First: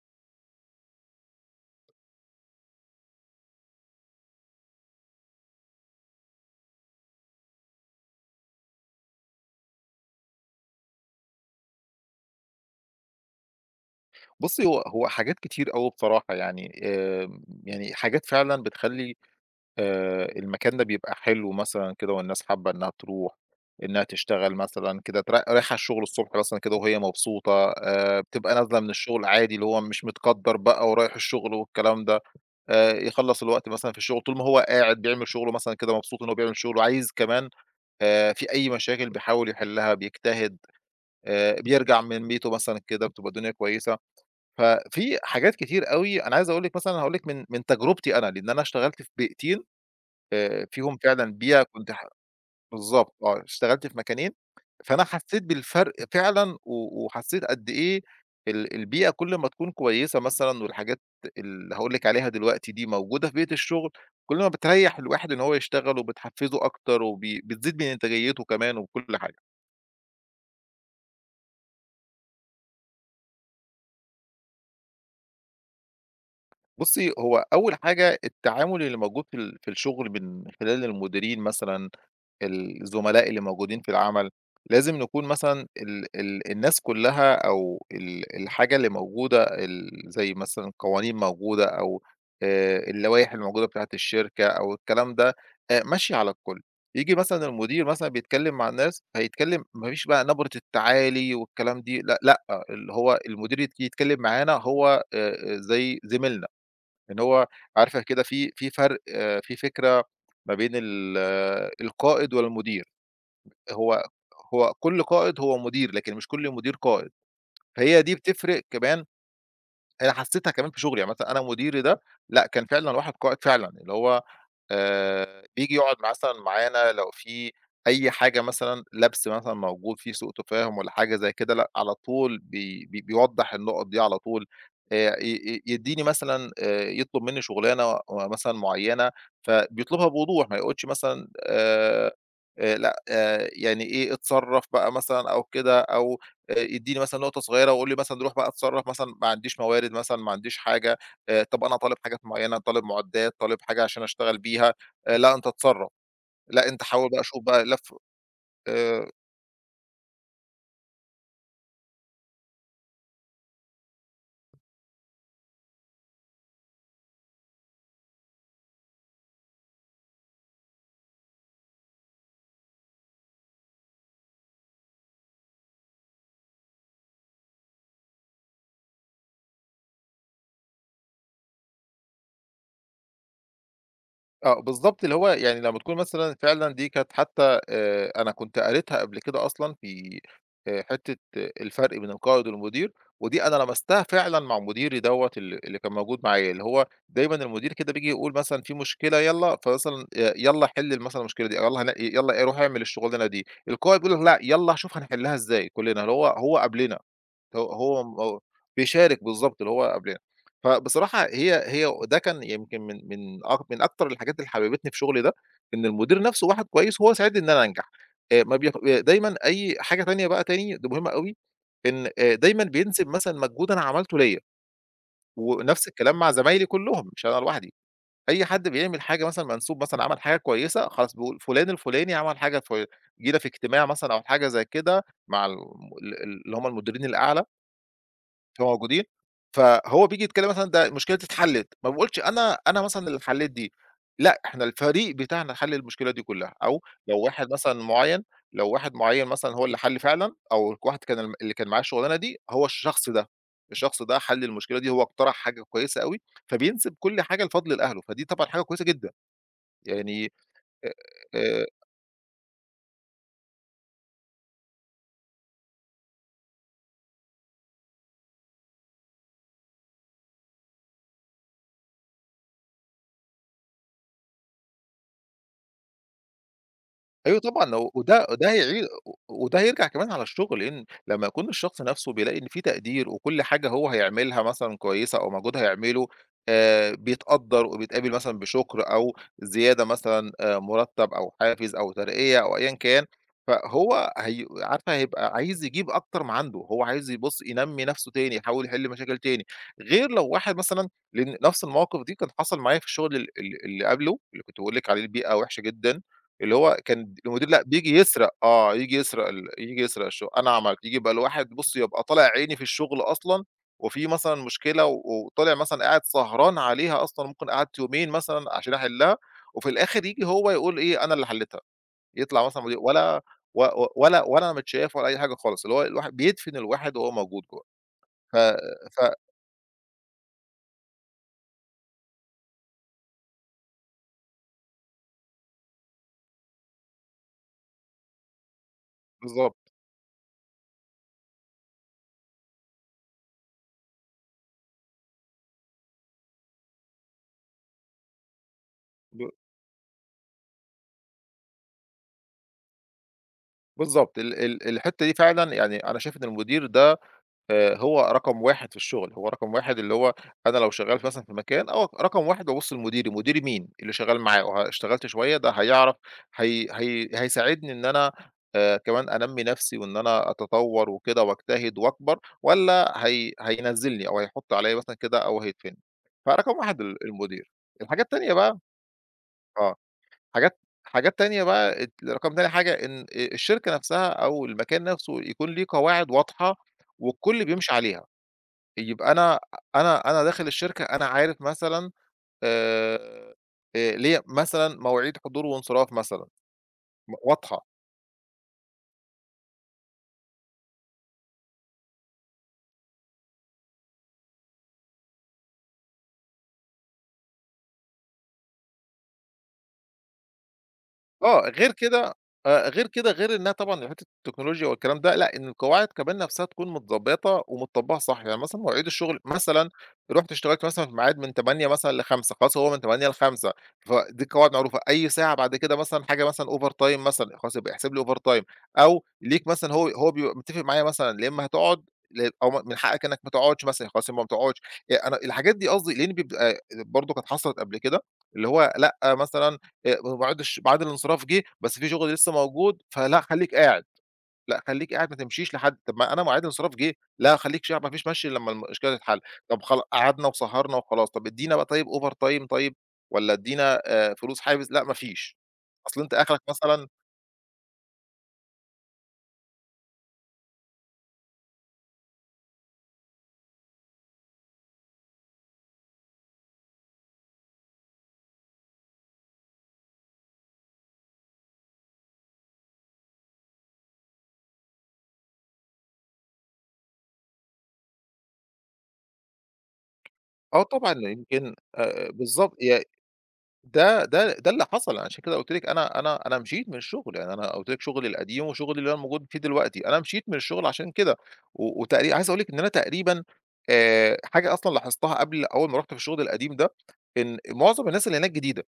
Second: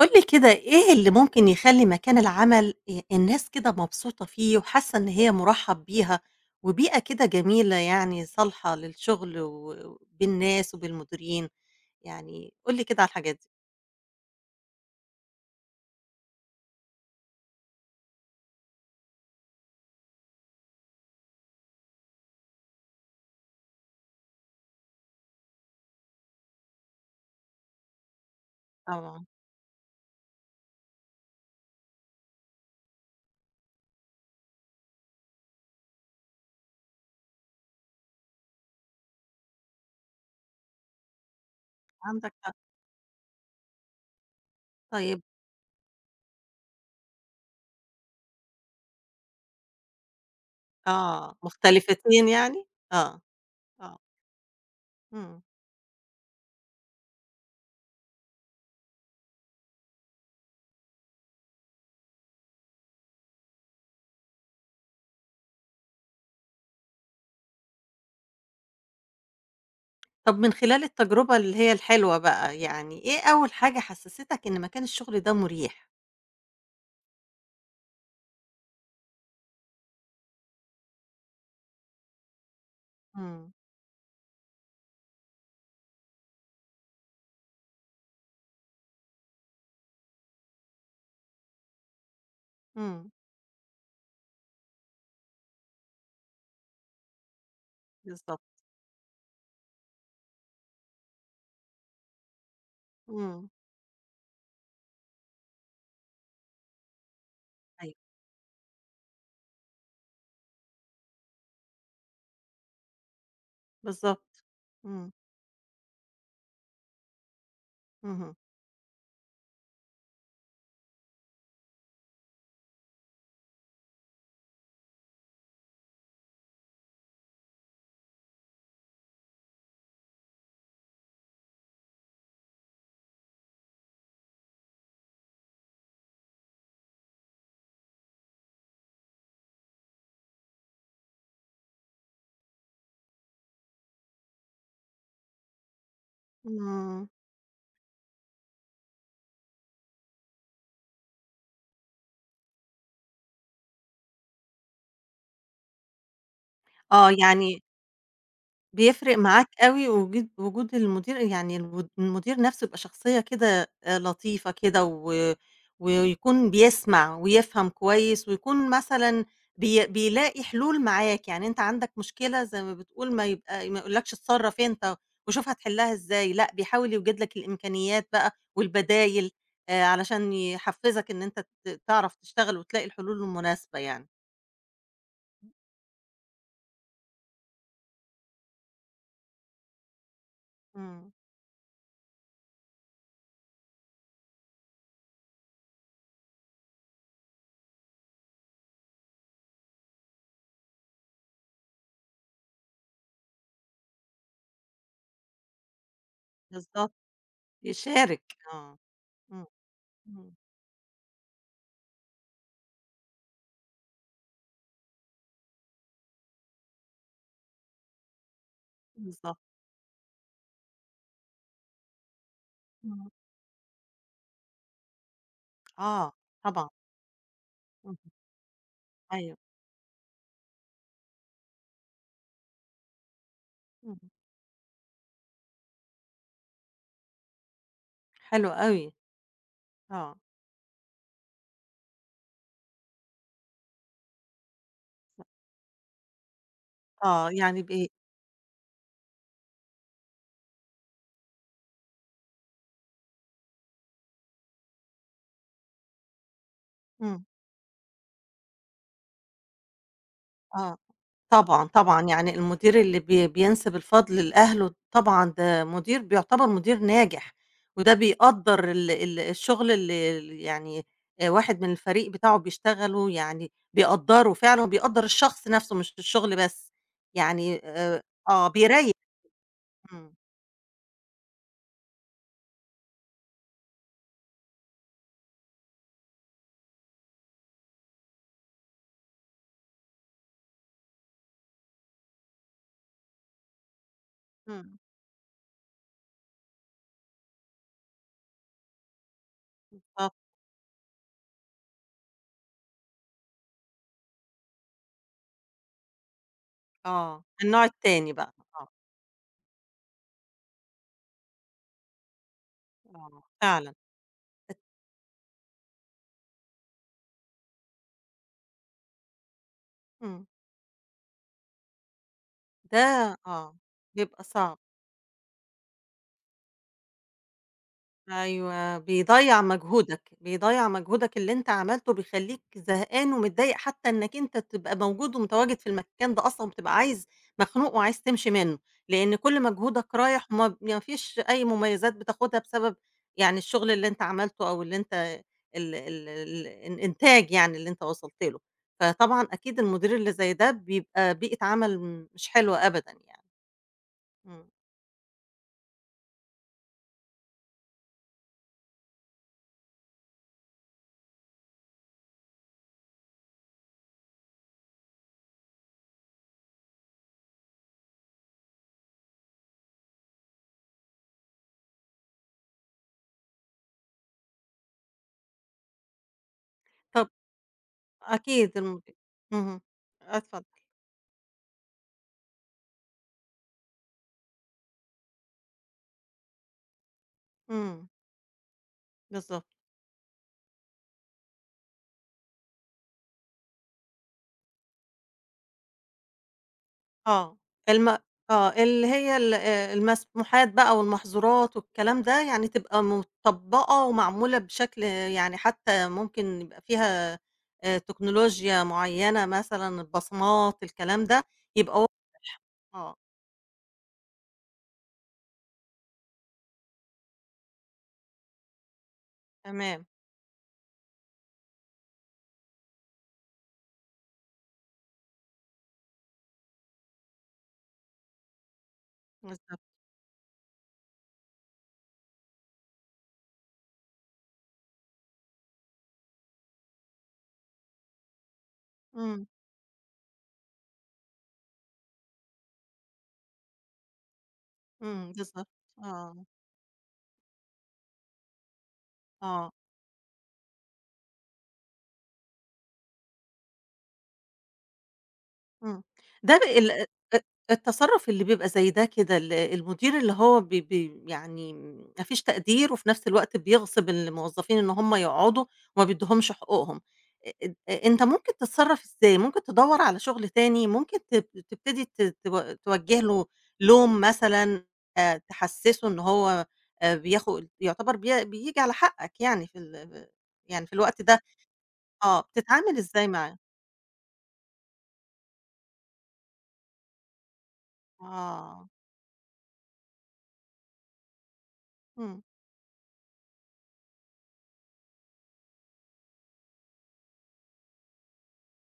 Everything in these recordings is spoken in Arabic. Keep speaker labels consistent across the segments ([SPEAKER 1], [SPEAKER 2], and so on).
[SPEAKER 1] قُل لي كده إيه اللي ممكن يخلّي مكان العمل الناس كده مبسوطة فيه وحاسة إن هي مُرحّب بيها، وبيئة كده جميلة يعني صالحة للشغل و بالناس وبالمديرين، يعني قُل لي كده على الحاجات دي؟
[SPEAKER 2] بُصّي، هو حاجات كتير أوي بصراحة يعني، يعني حاجات فعلًا بتخلّي المكان ده بيبقى حلو مثلًا كده والناس حابة إنها تروح، إنها تشتغل مثلًا كده رايحة الشغل الصبح مثلًا كده وهي مبسوطة، بتبقى نازلة من
[SPEAKER 1] طبعًا.
[SPEAKER 2] الشغل عادي اللي هو مش متقدّر بقى ورايح الشغل والكلام ده، يخلّص الوقت مثلًا في الشغل طول ما هو قاعد بيعمل شغله مثلًا كده مبسوط إن هو بيعمل شغله، عايز كمان في أي مشاكل بيحاول يحلّها، بيجتهد، بيرجع من
[SPEAKER 1] عندك
[SPEAKER 2] بيته
[SPEAKER 1] حق.
[SPEAKER 2] مثلًا كده بتبقى الدنيا كويسة. ففي
[SPEAKER 1] طيب.
[SPEAKER 2] حاجات كتير أوي، أنا عايز أقول لِك مثلًا هاقول لِك من تجربتي أنا، لإن أنا اشتغلت في بيئتين فيهم فعلًا
[SPEAKER 1] آه،
[SPEAKER 2] بيئة كنت
[SPEAKER 1] مختلفتين يعني؟
[SPEAKER 2] بالضبط،
[SPEAKER 1] آه.
[SPEAKER 2] آه، اشتغلت في
[SPEAKER 1] آه.
[SPEAKER 2] مكانين، فأنا
[SPEAKER 1] إمم.
[SPEAKER 2] حسيت بالفرق فعلًا و وحسيت قد إيه البيئة كل ما تكون كويسة مثلًا والحاجات اللي هاقول لِك عليها دلوقتي دي موجودة في بيئة الشغل، كل ما بتريّح الواحد إن هو يشتغل وبتحفّزه أكتر بتزيد من إنتاجيته كمان وكل حاجة.
[SPEAKER 1] طب من خلال التجربة اللي هي الحلوة بقى، يعني إيه أول حاجة حسستك إن مكان الشغل ده مُريح؟
[SPEAKER 2] بُصّي، هو أول حاجة التعامل اللي موجود في الشغل من خلال المديرين مثلًا، الزملاء اللي
[SPEAKER 1] إمم.
[SPEAKER 2] موجودين في العمل، لازم نكون مثلًا ال ال الناس كلّها أو الحاجة اللي موجودة زي مثلًا قوانين موجودة أو
[SPEAKER 1] إمم.
[SPEAKER 2] اللوائح الموجودة بتاعة الشركة أو الكلام ده ماشية على الكل. ييجي مثلًا المدير مثلًا بيتكلّم
[SPEAKER 1] بالضبط.
[SPEAKER 2] مع الناس، هيتكلّم ما فيش بقى نبرة التعالي والكلام دي، لأ، لأ، اللي هو
[SPEAKER 1] إمم.
[SPEAKER 2] المدير يتكلّم معانا هو زي زميلنا. إن هو
[SPEAKER 1] أيوه.
[SPEAKER 2] عارفة كده في فرق، آه، في فكرة ما بين آه، القائد والمدير، هو
[SPEAKER 1] بالضبط.
[SPEAKER 2] هو كل
[SPEAKER 1] إمم.
[SPEAKER 2] قائد هو مدير، لكن مش كل مدير قائد، فهي دي
[SPEAKER 1] اهم.
[SPEAKER 2] بتفرق كمان. أنا حسيتها كمان في شغلي، يعني مثلًا أنا مديري ده لأ، كان فعلًا واحد قائد فعلًا، اللي هو بييجي يقعد مثلًا معانا لو في أي حاجة مثلًا لَبْس مثلًا موجود، في سوء تفاهم والّا حاجة زي كده، لأ، على طول بي بيوضّح النقط دي على طول، ي ي يدّيني مثلًا يطلب منّي شغلانة مثلًا معيّنة، فبيطلبها بوضوح، ما يقولش مثلًا لأ، يعني إيه، اتصرّف بقى مثلًا أو كده أو يدّيني
[SPEAKER 1] إمم.
[SPEAKER 2] مثلًا نقطة صغيرة ويقول لي مثلًا روح بقى اتصرّف مثلًا ما عنديش موارد مثلًا، ما عنديش حاجة، طَب أنا طالب حاجات معيّنة، طالب معدات، طالب حاجة عشان أشتغل بيها، لأ أنت اتصرّف، لأ أنت حاول
[SPEAKER 1] آه.
[SPEAKER 2] بقى شوف
[SPEAKER 1] يعني
[SPEAKER 2] بقى لَف آآ
[SPEAKER 1] بيفرق معاك أوي وجود المدير، يعني الود المدير نَفْسه يبقى شخصية كده لطيفة كده، و ويكون بيسمع ويفهم كويس، ويكون مثلًا بيلاقي حلول معاك. يعني أنت عندك مشكلة زي ما بتقول، ما يبقى ما يقولكش اتصرّف أنت وشوف هتحلّها إزاي، لأ بيحاول يوجد لك الإمكانيات بقى والبدايل، علشان يحفّزك إن أنت تعرف تشتغل وتلاقي الحلول المناسبة يعني.
[SPEAKER 2] آه، بالضبط، اللي هو يعني لمّا تكون مثلًا فعلًا دي كانت حتى أنا كنت قريتها قبل كده أصلًا في
[SPEAKER 1] إمم.
[SPEAKER 2] حتّة، الفرق بين القائد والمدير، ودي أنا لمستها فعلًا مع مديري دوّة اللي كان موجود معايا، اللي هو دايمًا المدير كده بييجي يقول مثلًا في مشكلة يالّا، فمثلًا يالّا حل مثلًا المشكلة دي، يالّا يالّا روح اعمل الشغلانة دي، القائد بيقول لك لأ، يالّا شوف هنحلها إزاي كلّنا، اللي هو هو
[SPEAKER 1] بالضبط.
[SPEAKER 2] قبلنا. هو هو
[SPEAKER 1] يشارك.
[SPEAKER 2] هو
[SPEAKER 1] آه.
[SPEAKER 2] بيشارك
[SPEAKER 1] إمم.
[SPEAKER 2] بالضبط اللي هو قبلنا.
[SPEAKER 1] إمم.
[SPEAKER 2] فبصراحة هي ده كان يمكن من أكتر الحاجات اللي حببتني في شغلي ده، إن المدير نفسه واحد كويس وهو ساعدني إن أنا أنجح. ما بياخ دايمًا
[SPEAKER 1] بالضبط.
[SPEAKER 2] أي حاجة تانية بقى تاني دي مهمة أوي، إن دايمًا بينسب
[SPEAKER 1] إمم.
[SPEAKER 2] مثلًا مجهود أنا عملته ليّا، ونفس
[SPEAKER 1] آه.
[SPEAKER 2] الكلام مع زمايلي
[SPEAKER 1] طبعًا.
[SPEAKER 2] كلّهم مش أنا لوحدي.
[SPEAKER 1] اهم.
[SPEAKER 2] أي حد بيعمل حاجة
[SPEAKER 1] أيوه.
[SPEAKER 2] مثلًا منسوب مثلًا عمل حاجة كويسة، خلاص بيقول فلان الفلاني عمل حاجة جينا في اجتماع
[SPEAKER 1] اهم.
[SPEAKER 2] مثلًا أو حاجة زي كده مع ال اللي هم المديرين الأعلى
[SPEAKER 1] حلو
[SPEAKER 2] بيبقوا
[SPEAKER 1] أوي.
[SPEAKER 2] موجودين، فهو
[SPEAKER 1] آه.
[SPEAKER 2] بييجي يتكلم مثلًا ده المشكلة دي اتحلت، ما باقولش أنا مثلًا اللي حليت دي، لأ إحنا الفريق بتاعنا حل المشكلة دي كلها، أو لو
[SPEAKER 1] آه،
[SPEAKER 2] واحد
[SPEAKER 1] يعني
[SPEAKER 2] مثلًا
[SPEAKER 1] ب
[SPEAKER 2] معيّن لو واحد معيّن مثلًا هو اللي حل فعلًا، أو واحد كان اللي كان معاه الشغلانة دي هو الشخص ده، الشخص ده حل المشكلة دي، هو اقترح حاجة كويسة أوي، فبينسب كل
[SPEAKER 1] إمم.
[SPEAKER 2] حاجة لفضل لأهله، فدي طبعًا حاجة كويسة جدًا، يعني
[SPEAKER 1] آه.
[SPEAKER 2] آآ
[SPEAKER 1] طبعًا، طبعًا، يعني المدير اللي بينسب الفضل لأهله طبعًا ده مدير بيعتبر مدير ناجح، وده بيقدّر ال ال الشغل اللي يعني واحد من الفريق بتاعه بيشتغله، يعني بيقدّره فعلًا وبيقدّر الشخص نَفْسه مش الشغل بس،
[SPEAKER 2] أيوه
[SPEAKER 1] يعني
[SPEAKER 2] طبعًا، و وده
[SPEAKER 1] آه،
[SPEAKER 2] وده هيعي
[SPEAKER 1] بيريّح.
[SPEAKER 2] وده هيرجع كمان
[SPEAKER 1] إمم.
[SPEAKER 2] على الشغل، لإن لمّا يكون الشخص نَفْسه بيلاقي إن في تقدير وكل حاجة هو هيعملها مثلًا كويسة أو مجهود هيعمله بيتقدّر وبيتقابل مثلًا بشُكر أو زيادة مثلًا مُرتَّب أو حافز أو ترقية أو أيًا كان، فهو هي
[SPEAKER 1] إمم.
[SPEAKER 2] عارفة هيبقى عايز يجيب أكتر ما عنده، هو عايز يبُص ينمّي نَفْسه تاني، يحاول يحل مشاكل تاني، غير
[SPEAKER 1] آه.
[SPEAKER 2] لو واحد مثلًا لإن نَفْس المواقف دي كان حصل معايا في الشغل ال اللي قبله، اللي كنت باقول لِك عليه البيئة وِحشة جدًا. اللي هو كان
[SPEAKER 1] آه،
[SPEAKER 2] المدير لأ،
[SPEAKER 1] النوع
[SPEAKER 2] بييجي
[SPEAKER 1] التاني
[SPEAKER 2] يسرق،
[SPEAKER 1] بقى. آه.
[SPEAKER 2] آه، ييجي يسرق الشغل، أنا عملت ييجي بقى الواحد بُص يبقى طالع عيني في الشغل
[SPEAKER 1] آه،
[SPEAKER 2] أصلًا،
[SPEAKER 1] فعلًا.
[SPEAKER 2] وفي مثلًا مشكلة وطالع مثلًا قاعد سهران عليها أصلًا، ممكن قعدت يومين مثلًا عشان أحلّها، وفي الآخر
[SPEAKER 1] إمم.
[SPEAKER 2] ييجي هو يقول إيه، أنا اللي حليتها، يطلع مثلًا
[SPEAKER 1] ده.
[SPEAKER 2] مدير ولا
[SPEAKER 1] آه،
[SPEAKER 2] و و ولا
[SPEAKER 1] بيبقى
[SPEAKER 2] ولا انا
[SPEAKER 1] صعب.
[SPEAKER 2] متشاف ولا أي حاجة خالص، اللي هو الواحد بيدفن الواحد وهو موجود جوّه، ف
[SPEAKER 1] أيوه،
[SPEAKER 2] ف
[SPEAKER 1] بيضيّع مجهودك، بيضيّع مجهودك اللي أنت عملته، بيخلّيك زهقان ومتضايق حتى إنّك أنت تبقى موجود ومتواجد في المكان ده أصلًا، وبتبقى عايز مخنوق وعايز تمشي منّه، لإن كل
[SPEAKER 2] بالضبط،
[SPEAKER 1] مجهودك رايح وما ما فيش أي مميزات بتاخدها بسبب يعني الشغل اللي أنت عملته أو اللي أنت ال ال ال الإنتاج يعني اللي أنت وصلت له،
[SPEAKER 2] ب
[SPEAKER 1] فطبعًا أكيد المدير اللي زي ده بيبقى بيئة عمل مش حلوة أبدًا يعني.
[SPEAKER 2] بالضبط ال
[SPEAKER 1] إمم.
[SPEAKER 2] ال الحتّة دي فعلًا يعني أنا شايف إن المدير ده هو رقم 1 في الشغل، هو رقم 1 اللي هو أنا لو شغّال في مثلًا في مكان، آه، رقم 1 بابُص لمديري، مديري مين؟ اللي شغّال معاه اشتغلت شوية ده هيعرف هي هيساعدني إن أنا كمان أنمّي نَفْسي وإن أنا أتطوّر وكده وأجتهد وأكبر والّا هينزّلني أو هيحُط عليّا مثلًا كده أو هيدفني. فرقم 1
[SPEAKER 1] طَب
[SPEAKER 2] المدير. الحاجة التانية
[SPEAKER 1] أكيد
[SPEAKER 2] بقى،
[SPEAKER 1] اهم.
[SPEAKER 2] آه،
[SPEAKER 1] آه، اتفضل.
[SPEAKER 2] حاجات تانية بقى رقم تاني حاجة إن الشركة نَفْسها أو المكان نَفْسه يكون ليه قواعد واضحة والكل بيمشي
[SPEAKER 1] إمم.
[SPEAKER 2] عليها. يبقى أنا
[SPEAKER 1] بالضبط.
[SPEAKER 2] أنا داخل الشركة أنا عارف مثلًا آآ، ليّا مثلًا مواعيد حضور وانصراف مثلًا،
[SPEAKER 1] آه.
[SPEAKER 2] واضحة.
[SPEAKER 1] الم آه، اللي هي ال المسموحات بقى والمحظورات والكلام ده، يعني تبقى متطبّقة ومعمولة بشكل يعني، حتى ممكن يبقى فيها تكنولوجيا معيّنة مثلًا، البصمات الكلام ده،
[SPEAKER 2] آه، غير
[SPEAKER 1] يبقى واضح.
[SPEAKER 2] كده
[SPEAKER 1] آه.
[SPEAKER 2] غير إنها طبعًا حتّة التكنولوجيا والكلام ده، لأ إن القواعد كمان نفْسها تكون متضبّطة ومتطبّقة صح، يعني مثلًا مواعيد الشغل مثلًا
[SPEAKER 1] تمام.
[SPEAKER 2] رُحت اشتغلت مثلًا في ميعاد من 08:00 مثلًا ل17:00 خلاص هو من 08:00 ل17:00، فدي قواعد معروفة، أي ساعة بعد كده مثلًا حاجة مثلًا overtime مثلًا خلاص يبقى يحسب لي overtime أو ليك
[SPEAKER 1] بالضبط.
[SPEAKER 2] مثلًا هو بيبقى متّفق معايا مثلًا يا إمّا هتقعد أو من حقك إنك ما تقعدش مثلًا خلاص يبقى ما تقعدش، أنا الحاجات دي قصدي لإن بيبقى برضه كانت حصلت قبل كده، اللي هو لأ
[SPEAKER 1] إمم.
[SPEAKER 2] مثلًا وبعد ميعاد الانصراف جه، بس في شغل لسه موجود، فلأ خلّيك قاعد، لأ خلّيك قاعد
[SPEAKER 1] إمم.
[SPEAKER 2] ما
[SPEAKER 1] بالضبط.
[SPEAKER 2] تمشيش لحد طب ما أنا
[SPEAKER 1] آه.
[SPEAKER 2] ميعاد الانصراف جه، لأ خلّيك ما فيش مشي إلّا لمّا المشكلة تتحل،
[SPEAKER 1] آه.
[SPEAKER 2] طب خلا قعدنا وسهرنا وخلاص، طب ادّينا بقى طيب over time طيب والّا ادّينا فلوس حافز، لأ ما فيش،
[SPEAKER 1] إمم.
[SPEAKER 2] أصل أنت
[SPEAKER 1] ده
[SPEAKER 2] آخرك
[SPEAKER 1] ب ال أ
[SPEAKER 2] مثلًا
[SPEAKER 1] أ التصرُّف اللي بيبقى زي ده كده ال المدير اللي هو بي بي يعني ما فيش تقدير، وفي نفس الوقت بيغصب الموظفين إن هم يقعدوا وما بيدّيهمش حقوقهم. أ أد أ أنت ممكن تتصرّف إزاي؟ ممكن تدوّر على شُغل تاني، ممكن تبتدي ت تو توجّه له لوم مثلًا، تحسّسه إن هو بياخد يعتبر بييجي على حقّك يعني في ال
[SPEAKER 2] آه
[SPEAKER 1] يعني في
[SPEAKER 2] طبعًا
[SPEAKER 1] الوقت ده.
[SPEAKER 2] يمكن
[SPEAKER 1] آه،
[SPEAKER 2] بالضبط
[SPEAKER 1] بتتعامل
[SPEAKER 2] ي
[SPEAKER 1] إزاي معاه؟
[SPEAKER 2] ده ده اللي حصل، انا عشان كده قُلت لِك أنا مشيت من الشغل، يعني أنا قُلت لِك شغلي القديم
[SPEAKER 1] آه.
[SPEAKER 2] وشغلي اللي أنا موجود فيه دلوقتي، أنا مشيت من الشغل عشان كده، و وتقري
[SPEAKER 1] إمم.
[SPEAKER 2] عايز أقول لِك إن أنا تقريبًا حاجة أصلًا لاحظتها قبل أول ما رُحت في الشغل القديم ده، إن معظم الناس اللي هناك جديدة.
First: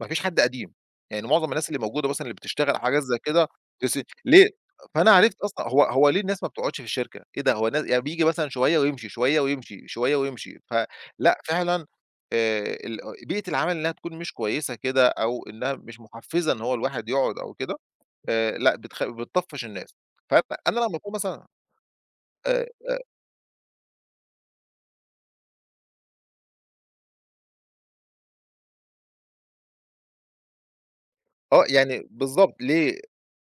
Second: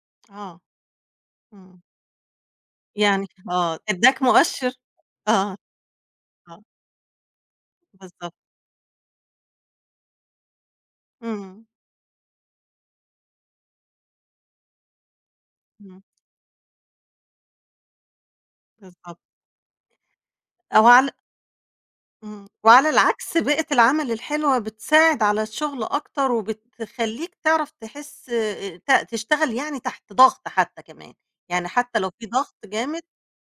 [SPEAKER 2] ما فيش حد
[SPEAKER 1] آه.
[SPEAKER 2] قديم، يعني معظم الناس اللي
[SPEAKER 1] إمم.
[SPEAKER 2] موجودة مثلًا اللي بتشتغل حاجات زي
[SPEAKER 1] يعني
[SPEAKER 2] كده
[SPEAKER 1] آه،
[SPEAKER 2] تس
[SPEAKER 1] ادّاك
[SPEAKER 2] ليه؟
[SPEAKER 1] مؤشِّر.
[SPEAKER 2] فأنا عرفت
[SPEAKER 1] آه.
[SPEAKER 2] أصلًا هو ليه الناس ما
[SPEAKER 1] آه.
[SPEAKER 2] بتقعدش في الشركة؟ إيه ده هو الناس يعني بييجي
[SPEAKER 1] بالضبط.
[SPEAKER 2] مثلًا شوية ويمشي، شوية ويمشي، شوية ويمشي، فلأ
[SPEAKER 1] إمم.
[SPEAKER 2] فعلًا آآ ال بيئة العمل إنها تكون مش كويسة كده أو إنها مش
[SPEAKER 1] إمم.
[SPEAKER 2] محفزة إن هو الواحد يقعد أو كده لأ
[SPEAKER 1] بالضبط.
[SPEAKER 2] بتطفّش الناس، فأنا أنا
[SPEAKER 1] أو
[SPEAKER 2] لمّا
[SPEAKER 1] على.
[SPEAKER 2] أكون مثلًا
[SPEAKER 1] إمم،
[SPEAKER 2] آآ
[SPEAKER 1] وعلى
[SPEAKER 2] آآ
[SPEAKER 1] العكس بيئة العمل الحلوة بتساعد على الشغل أكتر، وبتخلّيك تعرف تحس ت تشتغل يعني تحت ضغط حتى كمان، يعني حتى
[SPEAKER 2] يعني
[SPEAKER 1] لو في
[SPEAKER 2] بالضبط
[SPEAKER 1] ضغط
[SPEAKER 2] ليه؟
[SPEAKER 1] جامد.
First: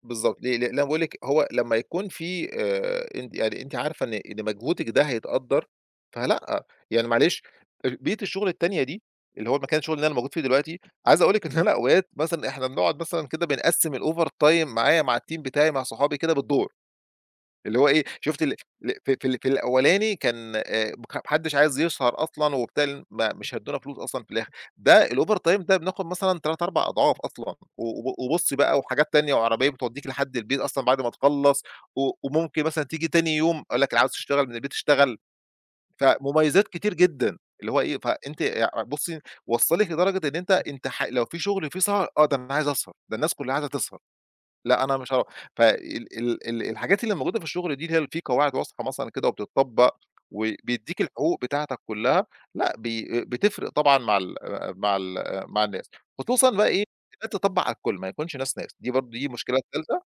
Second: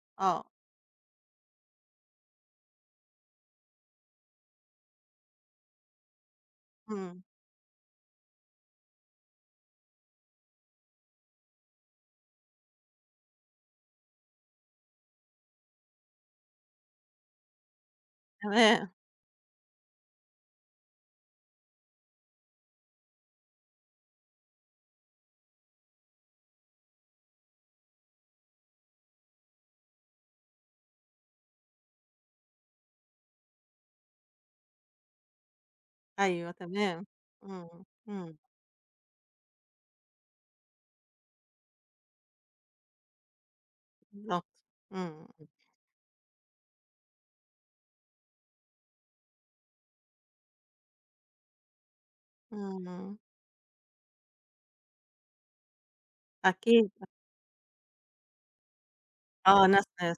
[SPEAKER 2] بالضبط،
[SPEAKER 1] آه.
[SPEAKER 2] ليه؟ لأن أنا باقول لِك هو لمّا يكون في أنتِ يعني أنتِ عارفة إن مجهودِك ده هيتقدّر، فلأ، آه، يعني
[SPEAKER 1] إمم.
[SPEAKER 2] معلش بيئة الشغل التانية دي، اللي هو المكان الشغل اللي أنا موجود فيه دلوقتي، عايز أقول لِك إن أنا أوقات مثلًا إحنا بنقعد مثلًا كده بنقسّم الovertime معايا مع الteam بتاعي مع صحابي كده بالدور. اللي هو إيه، شُفت ال
[SPEAKER 1] تمام.
[SPEAKER 2] ال في في ال في الأولاني كان ما حدّش عايز يسهر أصلًا وبتاع لإن ما مش هيدّونا فلوس أصلًا في الآخر، ده الovertime ده بناخُد مثلًا 3، 4 أضعاف أصلًا و و وبُص بقى وحاجات تانية وعربية بتودّيك لحد البيت أصلًا بعد ما تخلّص وممكن مثلًا تيجي تاني يوم أقول لك عاوز تشتغل من البيت اشتغل،
[SPEAKER 1] أيوه
[SPEAKER 2] فمميزات كتير
[SPEAKER 1] تمام.
[SPEAKER 2] جدًا،
[SPEAKER 1] إمم.
[SPEAKER 2] اللي هو إيه،
[SPEAKER 1] إمم.
[SPEAKER 2] فأنتِ بُصّي وصّلِك لدرجة إن أنت أنت ح لو في شُغل فيه سهر، آه، ده أنا عايز أسهر، ده الناس كُلّها عايزة تسهر.
[SPEAKER 1] بالضبط.
[SPEAKER 2] لأ، أنا مش
[SPEAKER 1] إمم.
[SPEAKER 2] هاروح. فال ال ال الحاجات اللي موجودة في الشغل دي اللي هي في قواعد واضحة مثلًا كده وبتطبّق وبيدّيك الحقوق بتاعتك كلّها، لأ،
[SPEAKER 1] إمم. إمم.
[SPEAKER 2] بتفرق طبعًا مع ال مع ال مع الناس، خصوصًا بقى إيه،
[SPEAKER 1] أكيد.
[SPEAKER 2] إنها تطبّق على الكل، ما يكونش ناس، ناس. دي برضه المشكلة
[SPEAKER 1] آه، ناس
[SPEAKER 2] التالتة.
[SPEAKER 1] ناس.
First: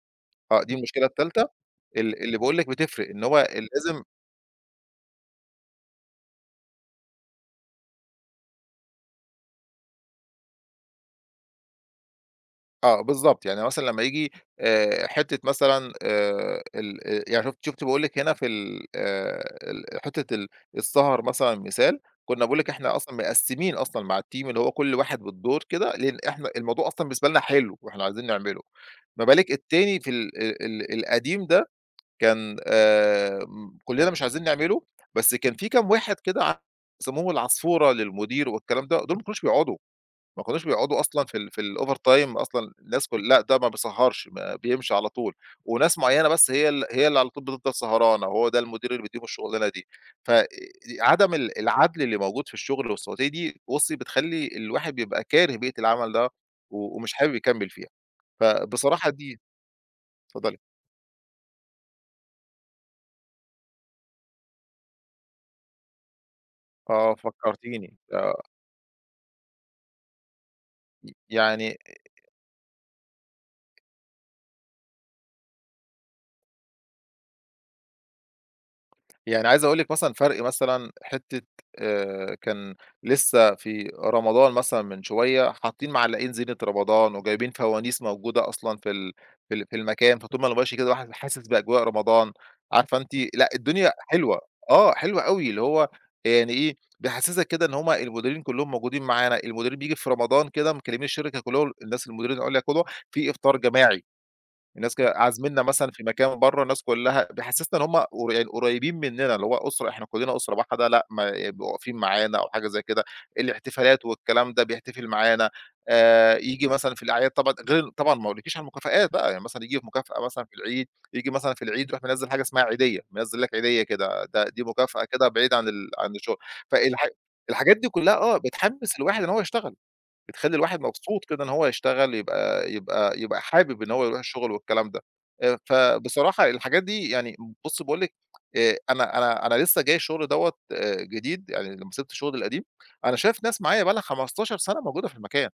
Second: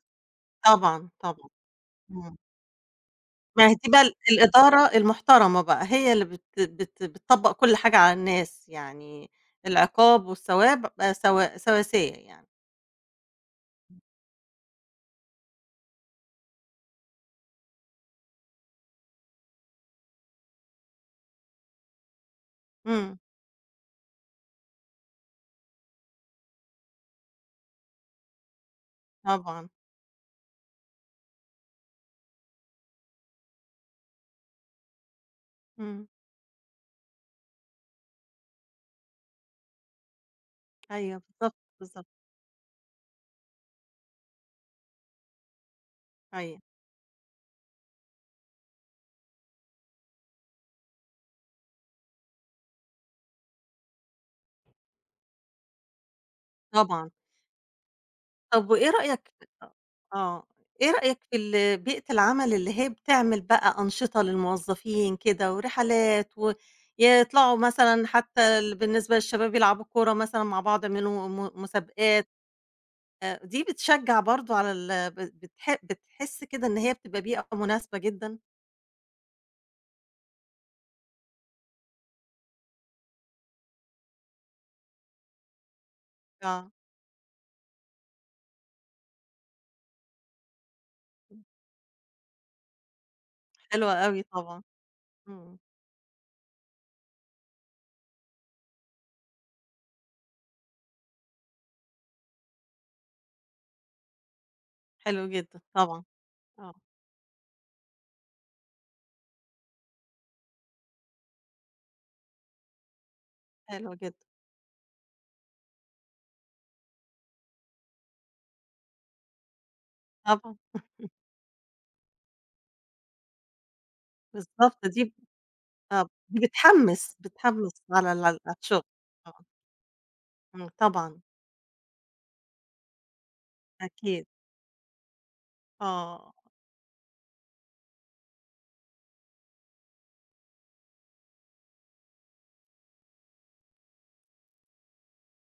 [SPEAKER 2] آه، دي المشكلة
[SPEAKER 1] طبعًا.
[SPEAKER 2] التالتة.
[SPEAKER 1] طبعًا.
[SPEAKER 2] ال
[SPEAKER 1] إمم.
[SPEAKER 2] اللي باقول لك بتفرق، إن هو
[SPEAKER 1] ما هي دي بقى
[SPEAKER 2] لازم.
[SPEAKER 1] الإدارة المحترمة بقى، هي اللي بت بت بتطبّق كل حاجة على الناس، يعني العقاب والثواب بقى سواسية يعني.
[SPEAKER 2] آه، بالضبط، يعني مثلًا لمّا ييجي حتّة مثلًا، ال يعني شُفت باقول لِك هنا في ال حتّة السهر مثلًا مثال. كنّا باقول لِك إحنا أصلًا
[SPEAKER 1] إمم.
[SPEAKER 2] مقسّمين أصلًا مع الteam، اللي هو كل واحد بالدور كده، لإن إحنا الموضوع أصلًا بالنسبة لنا حلو وإحنا عايزين نعمله. ما بالِك
[SPEAKER 1] طبعًا.
[SPEAKER 2] التاني في ال القديم ده، كان م كُلّنا مش عايزين نعمله، بس كان في كام
[SPEAKER 1] إمم.
[SPEAKER 2] واحد كده يسمّوهم العصفورة للمدير والكلام ده، دول ما كانوش بيقعدوا. ما كانوش بيقعدوا
[SPEAKER 1] أيوه
[SPEAKER 2] أصلًا في ال
[SPEAKER 1] بالضبط.
[SPEAKER 2] في الover
[SPEAKER 1] بالضبط.
[SPEAKER 2] time أصلًا. الناس لأ، ده ما بيسهّرش، ما بيمشي على طول، وناس معيّنة بس
[SPEAKER 1] أيوه.
[SPEAKER 2] هي اللي على طول بتفضل سهرانة، وهو ده المدير اللي بيديهم الشغلانة دي. ف عدم العدل اللي موجود في الشغل والسلطوية دي بُصّي، بتخلّي الواحد بيبقى كاره بيئة العمل ده و
[SPEAKER 1] طبعًا.
[SPEAKER 2] ومش حابب يكمّل فيها.
[SPEAKER 1] طب وإيه
[SPEAKER 2] فبصراحة
[SPEAKER 1] رأيك.
[SPEAKER 2] دي،
[SPEAKER 1] أ آه،
[SPEAKER 2] اتفضلي.
[SPEAKER 1] إيه رأيك في ال بيئة العمل اللي هي بتعمل بقى أنشطة للموظفين كده ورحلات،
[SPEAKER 2] آه،
[SPEAKER 1] ويطلعوا
[SPEAKER 2] فكّرتيني.
[SPEAKER 1] مثلًا حتى ال بالنسبة للشباب يلعبوا كورة مثلًا مع بعض،
[SPEAKER 2] ي
[SPEAKER 1] يعملوا
[SPEAKER 2] يعني
[SPEAKER 1] مسابقات. دي بتشجّع برضه على ال ب بتح بتحس كده إن هي بتبقى بيئة مناسبة جدًا؟
[SPEAKER 2] يعني عايز أقول لِك مثلًا فرْق مثلًا حتّة، كان لسّه في رمضان مثلًا من شوية، حاطّين معلّقين زينة
[SPEAKER 1] آه،
[SPEAKER 2] رمضان وجايبين فوانيس موجودة أصلًا في ال في ال في المكان، فطول ما أنا ماشي كده الواحد حاسس بأجواء رمضان. عارفة أنتِ، لأ الدنيا
[SPEAKER 1] حلوة أوي
[SPEAKER 2] حلوة،
[SPEAKER 1] طبعًا.
[SPEAKER 2] آه، حلوة أوي،
[SPEAKER 1] إمم.
[SPEAKER 2] اللي هو يعني إيه، بيحسّسك كده إن هم المديرين كُلّهم موجودين معانا. المديرين بييجي في رمضان كده مكلّمين الشركة كُلّهم، الناس المديرين العُليا كُلّه في إفطار جماعي. الناس كده
[SPEAKER 1] حلو جدًا
[SPEAKER 2] عازميننا مثلًا في
[SPEAKER 1] طبعًا.
[SPEAKER 2] مكان برّه،
[SPEAKER 1] آه.
[SPEAKER 2] الناس كلّها بيحسّسنا إن هم يعني قريبين مننا، اللي هو أسرة، إحنا كلّنا أسرة واحدة، لأ ما يبقوا واقفين معانا أو حاجة زي كده.
[SPEAKER 1] حلو
[SPEAKER 2] الاحتفالات
[SPEAKER 1] جدًا.
[SPEAKER 2] والكلام ده بيحتفل معانا. ييجي مثلًا في الأعياد، طبعًا غير طبعًا ما أقولكيش على المكافآت بقى، يعني مثلًا ييجي في مكافأة مثلًا في
[SPEAKER 1] طبعًا.
[SPEAKER 2] العيد، ييجي مثلًا في العيد يروح منزّل حاجة اسمها عيدية، منزّل لك عيدية كده، ده دي
[SPEAKER 1] بالضبط
[SPEAKER 2] مكافأة
[SPEAKER 1] دي.
[SPEAKER 2] كده بعيد عن
[SPEAKER 1] آه،
[SPEAKER 2] عن الشغل.
[SPEAKER 1] دي
[SPEAKER 2] فالح
[SPEAKER 1] بتحمّس،
[SPEAKER 2] الحاجات
[SPEAKER 1] بتحمّس
[SPEAKER 2] دي كلّها، آه،
[SPEAKER 1] على الشغل.
[SPEAKER 2] بتحمّس الواحد إن
[SPEAKER 1] آه.
[SPEAKER 2] هو يشتغل. بتخلّي
[SPEAKER 1] إمم.
[SPEAKER 2] الواحد
[SPEAKER 1] طبعًا.
[SPEAKER 2] مبسوط كده إن هو يشتغل، يبقى حابب إن هو يروح
[SPEAKER 1] أكيد.
[SPEAKER 2] الشغل والكلام ده.
[SPEAKER 1] آه.
[SPEAKER 2] فبصراحة الحاجات دي يعني، بُصّي باقول لِك، أنا لسه جاي الشغل دوّة جديد، يعني لمّا سِبت شغلي القديم، أنا شايف ناس معايا بقى لها 15 سَنة موجودة في المكان،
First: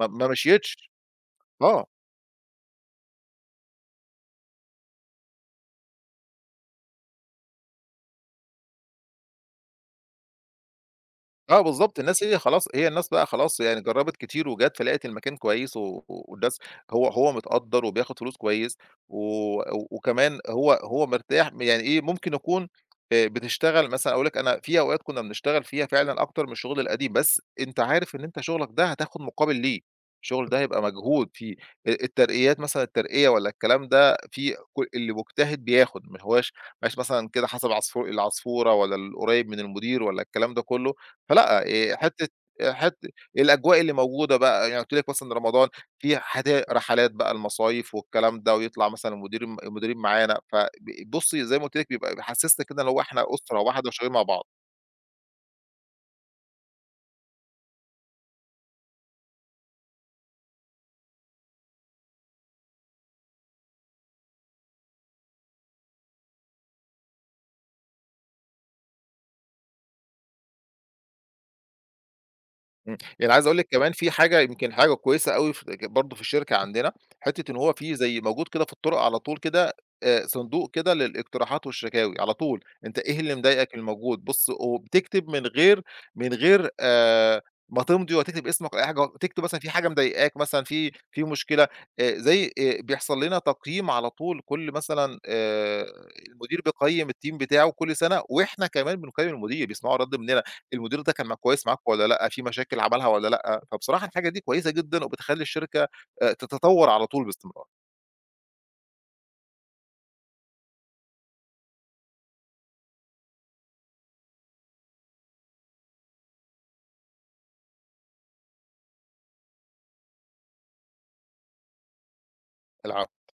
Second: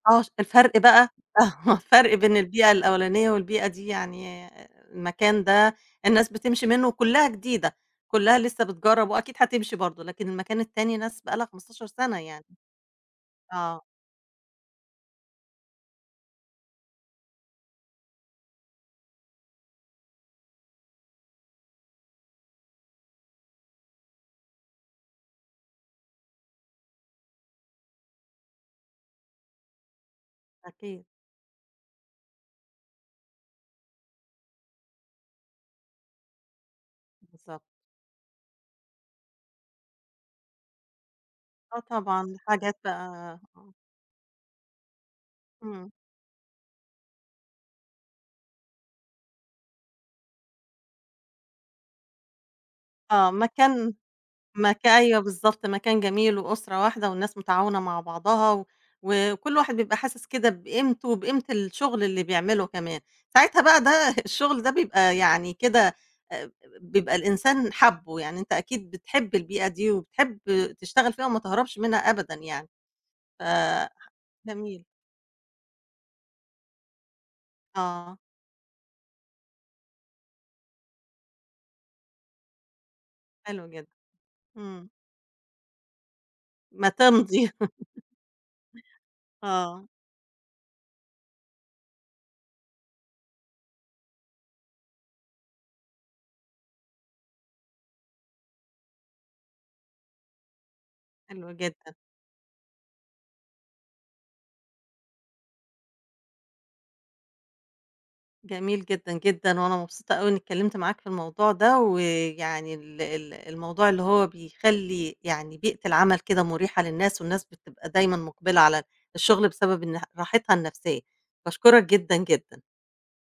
[SPEAKER 2] ما
[SPEAKER 1] آه،
[SPEAKER 2] ما
[SPEAKER 1] الفرق
[SPEAKER 2] مشيتش.
[SPEAKER 1] بقى آه،
[SPEAKER 2] آه.
[SPEAKER 1] الفرق بين البيئة الأولانية والبيئة دي يعني المكان ده الناس بتمشي منه وكلّها جديدة، كلّها لسه بتجرّب وأكيد هتمشي برضه، لكن المكان التاني ناس بقى لها
[SPEAKER 2] آه
[SPEAKER 1] 15
[SPEAKER 2] بالضبط،
[SPEAKER 1] سَنة
[SPEAKER 2] الناس هي
[SPEAKER 1] يعني.
[SPEAKER 2] خلاص، هي الناس بقى خلاص يعني
[SPEAKER 1] آه.
[SPEAKER 2] جرّبت كتير وجات، فلقت المكان كويس و و- والناس، هو متقدّر وبياخد فلوس كويس، و و- وكمان هو مرتاح، يعني إيه، ممكن يكون بتشتغل مثلًا، أقول لك أنا في أوقات كُنّا بنشتغل فيها فعلًا أكتر من الشغل القديم، بس أنت عارف إن أنت شغلك ده هتاخد مقابل ليه، الشغل ده هيبقى
[SPEAKER 1] أكيد.
[SPEAKER 2] مجهود فيه. الترقيات مثلًا، الترقية والّا الكلام ده، في ك اللي مجتهد بياخد، ما هواش ما هياش مثلًا كده
[SPEAKER 1] بالضبط.
[SPEAKER 2] حسب العصفورة والّا القريب من المدير والّا الكلام ده كلّه. فلأ،
[SPEAKER 1] آه
[SPEAKER 2] حتّة
[SPEAKER 1] طبعًا. حاجات
[SPEAKER 2] حت
[SPEAKER 1] بقى. آه.
[SPEAKER 2] الأجواء اللي موجودة بقى، يعني قُلت لِك مثلًا رمضان،
[SPEAKER 1] إمم.
[SPEAKER 2] في حدا رحلات بقى، المصايف والكلام ده، ويطلع مثلًا المديرين معانا، بُصّي زي ما قُلت لك بيبقى بيحسّسنا كده إن هو إحنا
[SPEAKER 1] آه،
[SPEAKER 2] أسرة واحدة
[SPEAKER 1] مكان.
[SPEAKER 2] وشغالين مع بعض.
[SPEAKER 1] أيوه بالضبط، مكان جميل وأسرة واحدة والناس متعاونة مع بعضها، و وكل واحد بيبقى حاسس كده بقيمته وبقيمة الشغل اللي بيعمله كمان، ساعتها بقى ده الشغل ده بيبقى يعني كده آآ بيبقى الإنسان حابّه، يعني أنت أكيد بتحب البيئة دي وبتحب تشتغل فيها وما تهربش منها أبدًا يعني.
[SPEAKER 2] إمم، يعني
[SPEAKER 1] ف
[SPEAKER 2] عايز أقول لِك كمان في حاجة، يمكن
[SPEAKER 1] جميل.
[SPEAKER 2] حاجة كويسة أوي ف برضه في الشركة عندنا، حتّة إن هو في
[SPEAKER 1] آه.
[SPEAKER 2] زي موجود كده في الطرق على طول كده، صندوق كده للاقتراحات والشكاوي على طول، أنت إيه اللي
[SPEAKER 1] حلو
[SPEAKER 2] مضايقك
[SPEAKER 1] جدًا.
[SPEAKER 2] الموجود، بُص
[SPEAKER 1] إمم.
[SPEAKER 2] وبتكتب من غير من غير
[SPEAKER 1] ما
[SPEAKER 2] آآ،
[SPEAKER 1] تمضي
[SPEAKER 2] ما تمضي ولا تكتب اسمك ولا أي حاجة، تكتب مثلًا في حاجة
[SPEAKER 1] آه،
[SPEAKER 2] مضايقاك مثلًا في مشكلة. زي بيحصل لنا تقييم على طول كل مثلًا، المدير بيقيّم الteam بتاعه كل سنة، وإحنا كمان بنقيّم المدير، بيسمعوا رَد مننا. المدير ده كان
[SPEAKER 1] حلو
[SPEAKER 2] كويس معاكم
[SPEAKER 1] جدًا.
[SPEAKER 2] والّا لأ، في مشاكل عملها والّا لأ؟ فبصراحة الحاجة دي كويسة جدًا وبتخلّي الشركة تتطور على طول باستمرار.
[SPEAKER 1] جميل جدًا، جدًا، وأنا مبسوطة أوي إني اتكلمت معاك في الموضوع ده، ويعني ال ال الموضوع اللي هو بيخلّي يعني بيئة العمل كده مُريحة للناس، والناس بتبقى دايمًا مُقبلة على الشغل بسبب إن راحتها النفسية. باشكرك جدًا، جدًا.
[SPEAKER 2] العفو.